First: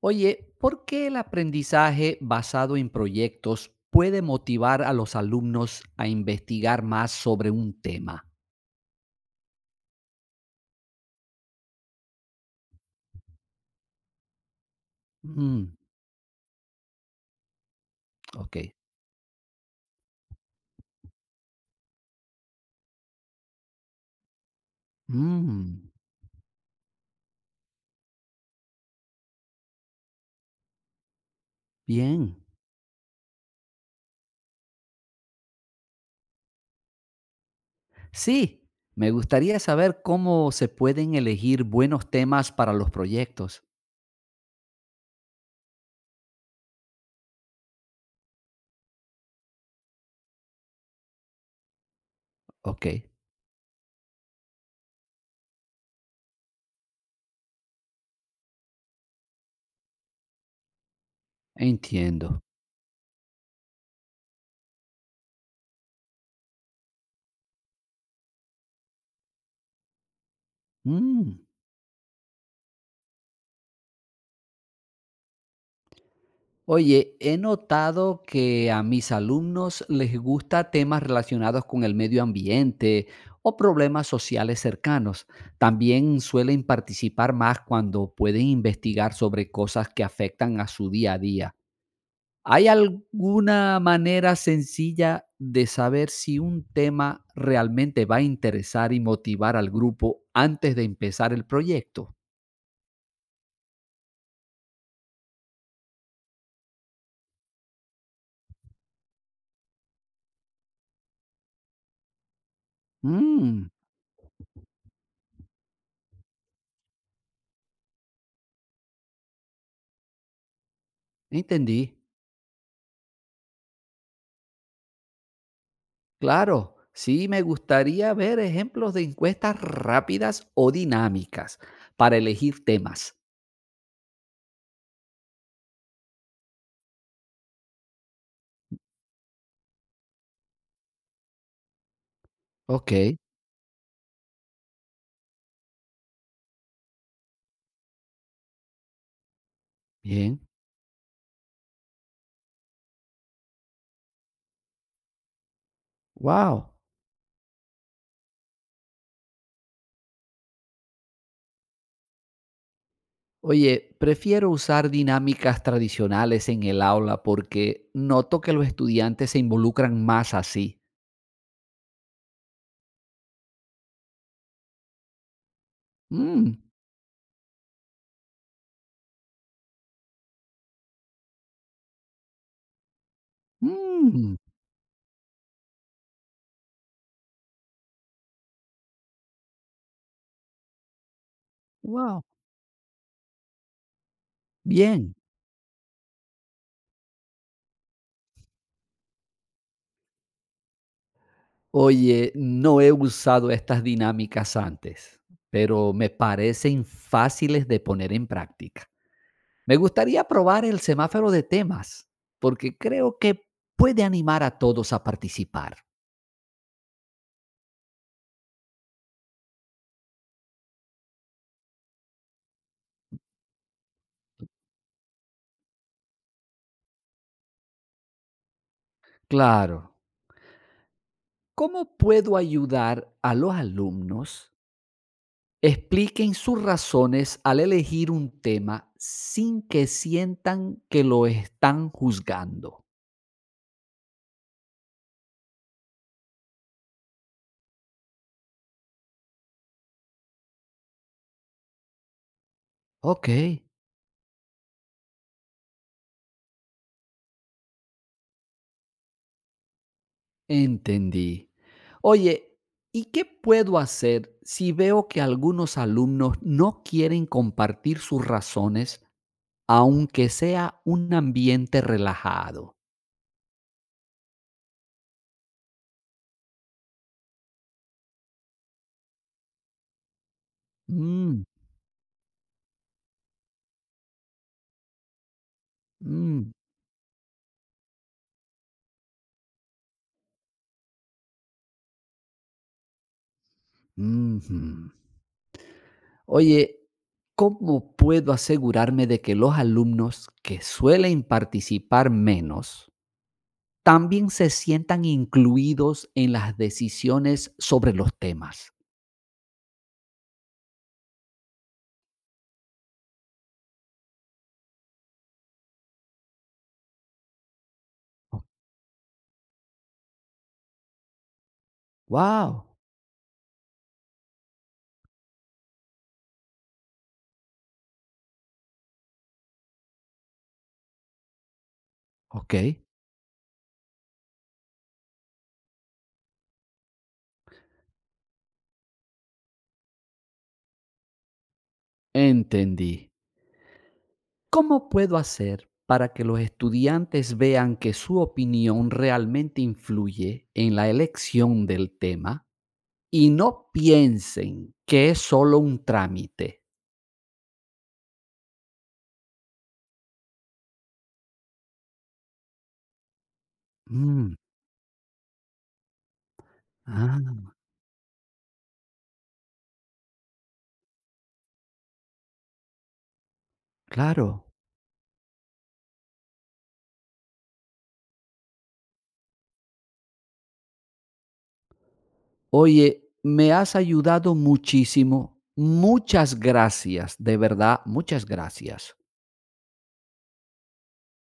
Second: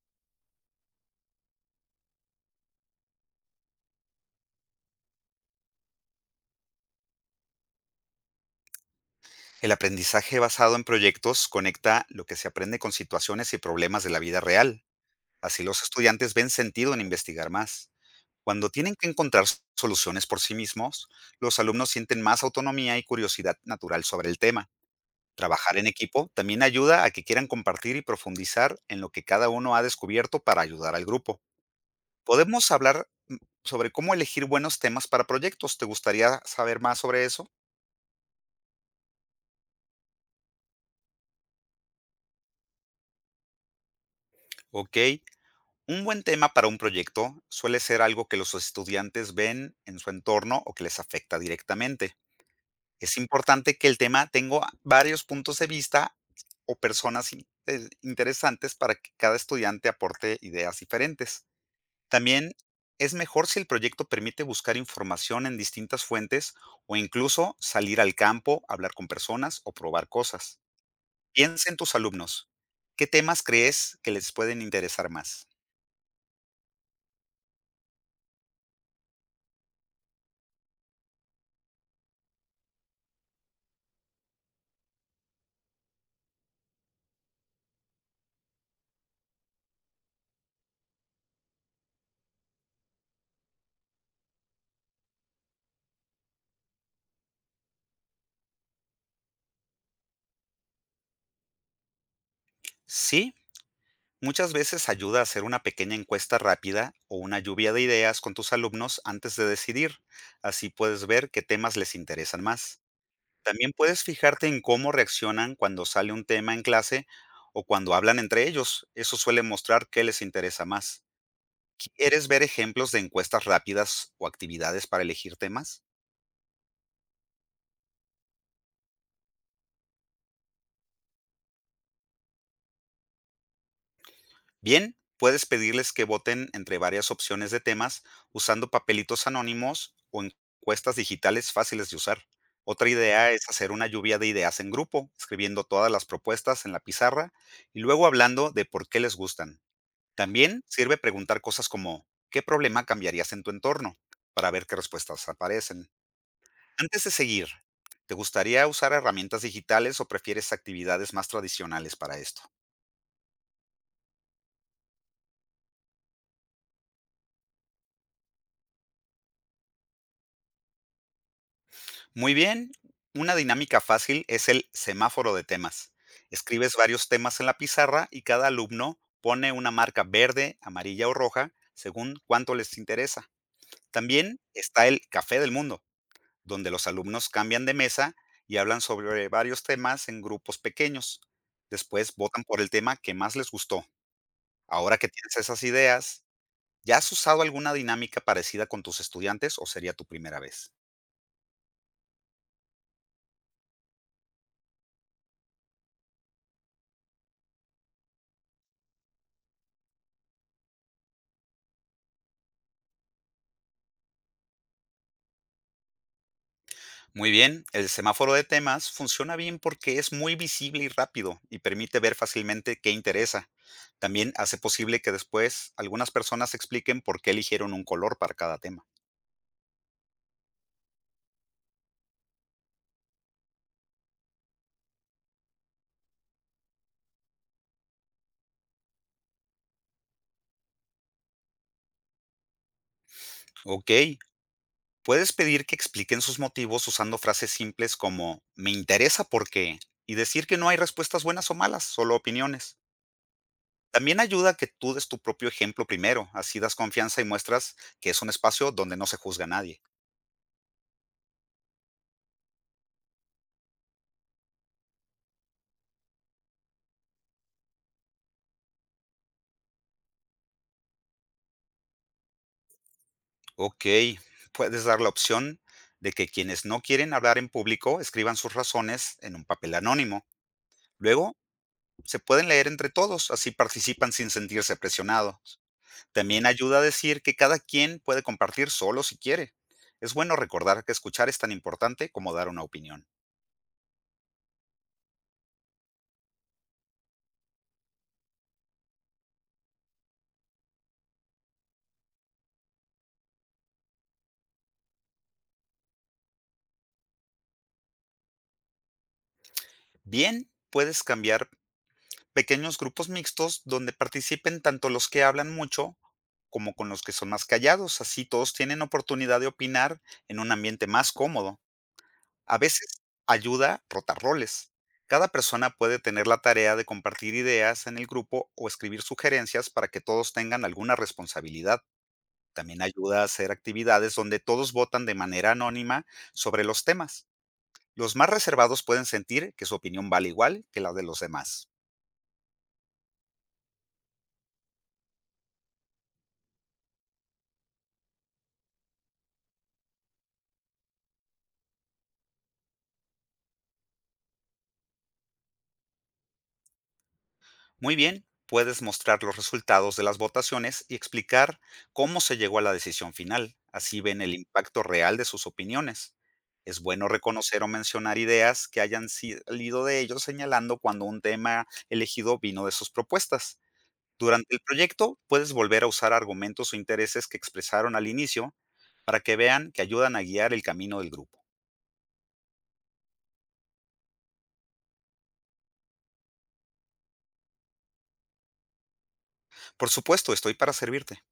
Oye, ¿por qué el aprendizaje basado en proyectos puede motivar a los alumnos a investigar más sobre un tema? El aprendizaje basado en proyectos conecta lo que se aprende con situaciones y problemas de la vida real. Así Mm, los estudiantes ven sentido en investigar más. ok. Cuando tienen que encontrar soluciones por sí mismos, los alumnos sienten más autonomía y curiosidad natural sobre el tema. Trabajar en Mm, equipo también ayuda a que quieran compartir y profundizar en lo que cada uno ha descubierto para ayudar al grupo. bien. Podemos hablar sobre cómo elegir buenos temas para proyectos. ¿Te gustaría saber más sobre eso? Sí, me gustaría saber cómo se pueden elegir buenos temas para los proyectos. Ok. Un buen tema para un proyecto suele ser algo que los estudiantes ven en su entorno o que les afecta directamente. Ok, Es importante que el tema tenga varios puntos de vista o personas interesantes para que cada estudiante aporte ideas diferentes. entiendo. También es mejor si el proyecto permite buscar información en distintas fuentes o incluso salir al campo, hablar con personas o probar cosas. Mm. Piensa en tus alumnos. ¿Qué temas crees que les pueden interesar más? Oye, he notado que a mis alumnos les gusta temas relacionados con el medio ambiente o problemas sociales cercanos. También suelen participar más cuando pueden investigar sobre cosas que afectan a su día a día. ¿Hay alguna manera sencilla de saber si un tema realmente va a interesar y motivar al grupo antes de empezar el proyecto? Sí, muchas veces ayuda a hacer una pequeña encuesta rápida o una lluvia de ideas con tus alumnos antes de decidir. Así puedes ver qué temas les interesan más. Mm, También puedes fijarte en cómo reaccionan cuando sale un tema en clase o cuando hablan entre ellos. Eso suele mostrar qué les interesa más. entendí. ¿Quieres ver ejemplos de encuestas rápidas o actividades para elegir temas? Claro, sí me gustaría ver ejemplos de encuestas rápidas o dinámicas para elegir temas. Bien, puedes pedirles que voten entre varias opciones de temas usando papelitos anónimos o encuestas digitales fáciles de usar. Otra Ok, idea es hacer una lluvia de ideas en grupo, escribiendo todas las propuestas en la pizarra y luego hablando de por qué les gustan. bien. También sirve preguntar cosas como ¿qué problema cambiarías en tu entorno? Para ver qué respuestas aparecen. Wow. Antes de seguir, ¿te gustaría usar herramientas digitales o prefieres actividades más tradicionales para esto? Oye, prefiero usar dinámicas tradicionales en el aula porque noto que los estudiantes se involucran más así. Muy bien, una dinámica fácil es el semáforo de temas. Mm, Escribes varios temas en la pizarra y cada alumno pone una marca verde, amarilla o roja según cuánto les interesa. mm, También está el Café del Mundo, donde los alumnos cambian de mesa y hablan sobre varios temas en grupos pequeños. Después wow. votan por el tema que más les gustó. Ahora que Bien. tienes esas ideas, ¿ya has usado alguna dinámica parecida con tus estudiantes o sería tu primera vez? Oye, no he usado estas dinámicas antes, pero me parecen fáciles de poner en práctica. Me gustaría probar el semáforo de temas, porque creo que puede animar a todos a participar. Muy bien, el semáforo de temas funciona bien porque es muy visible y rápido y permite ver fácilmente qué interesa. También hace posible que después algunas personas expliquen por qué eligieron un color para cada tema. Claro, ¿cómo puedo ayudar a los alumnos? Expliquen sus razones al elegir un tema sin que sientan que lo están juzgando. Ok, puedes pedir que expliquen sus motivos usando frases simples como me interesa por qué y decir que no hay respuestas buenas o malas, solo opiniones. Ok, También ayuda que tú des tu propio ejemplo primero, así das confianza y muestras que es un espacio donde no se juzga a nadie. entendí. Oye, ¿y qué puedo hacer si veo que algunos alumnos no quieren compartir sus razones aunque sea un ambiente relajado? Ok, puedes dar la opción de que quienes no quieren hablar en público escriban sus razones en un papel anónimo. Luego, Mm, se pueden leer entre todos, así participan sin sentirse presionados. También mm, ayuda a decir que cada quien puede compartir solo si quiere. Es bueno recordar que escuchar es tan importante como dar una opinión. ujú. Oye, ¿cómo puedo asegurarme de que los alumnos que suelen participar menos también se sientan incluidos en las decisiones sobre los temas? Bien, puedes cambiar pequeños grupos mixtos donde participen tanto los que hablan mucho como con los que son más callados, así todos tienen oportunidad de opinar en un ambiente más cómodo. A Wow, veces ayuda rotar roles. Cada persona puede tener la tarea de compartir ideas en el grupo o escribir sugerencias para que todos tengan alguna responsabilidad. ok, También ayuda a hacer actividades donde todos votan de manera anónima sobre los temas. Los más reservados pueden sentir que su opinión vale igual que la de los demás. entendí. ¿Cómo puedo hacer para que los estudiantes vean que su opinión realmente influye en la elección del tema? Y no piensen que es solo un trámite. Muy bien, puedes mostrar los resultados de las votaciones y explicar cómo se llegó a la decisión final. Así ven Mm, el impacto real de sus opiniones. Es bueno ah, reconocer o mencionar ideas que hayan salido de ellos, señalando cuando un tema elegido vino de sus propuestas. claro. Durante el proyecto puedes volver a usar argumentos o intereses que expresaron al inicio para que vean que ayudan a guiar el camino del grupo. Oye, me has ayudado muchísimo. Muchas gracias, de verdad, muchas gracias. Por supuesto, estoy para servirte.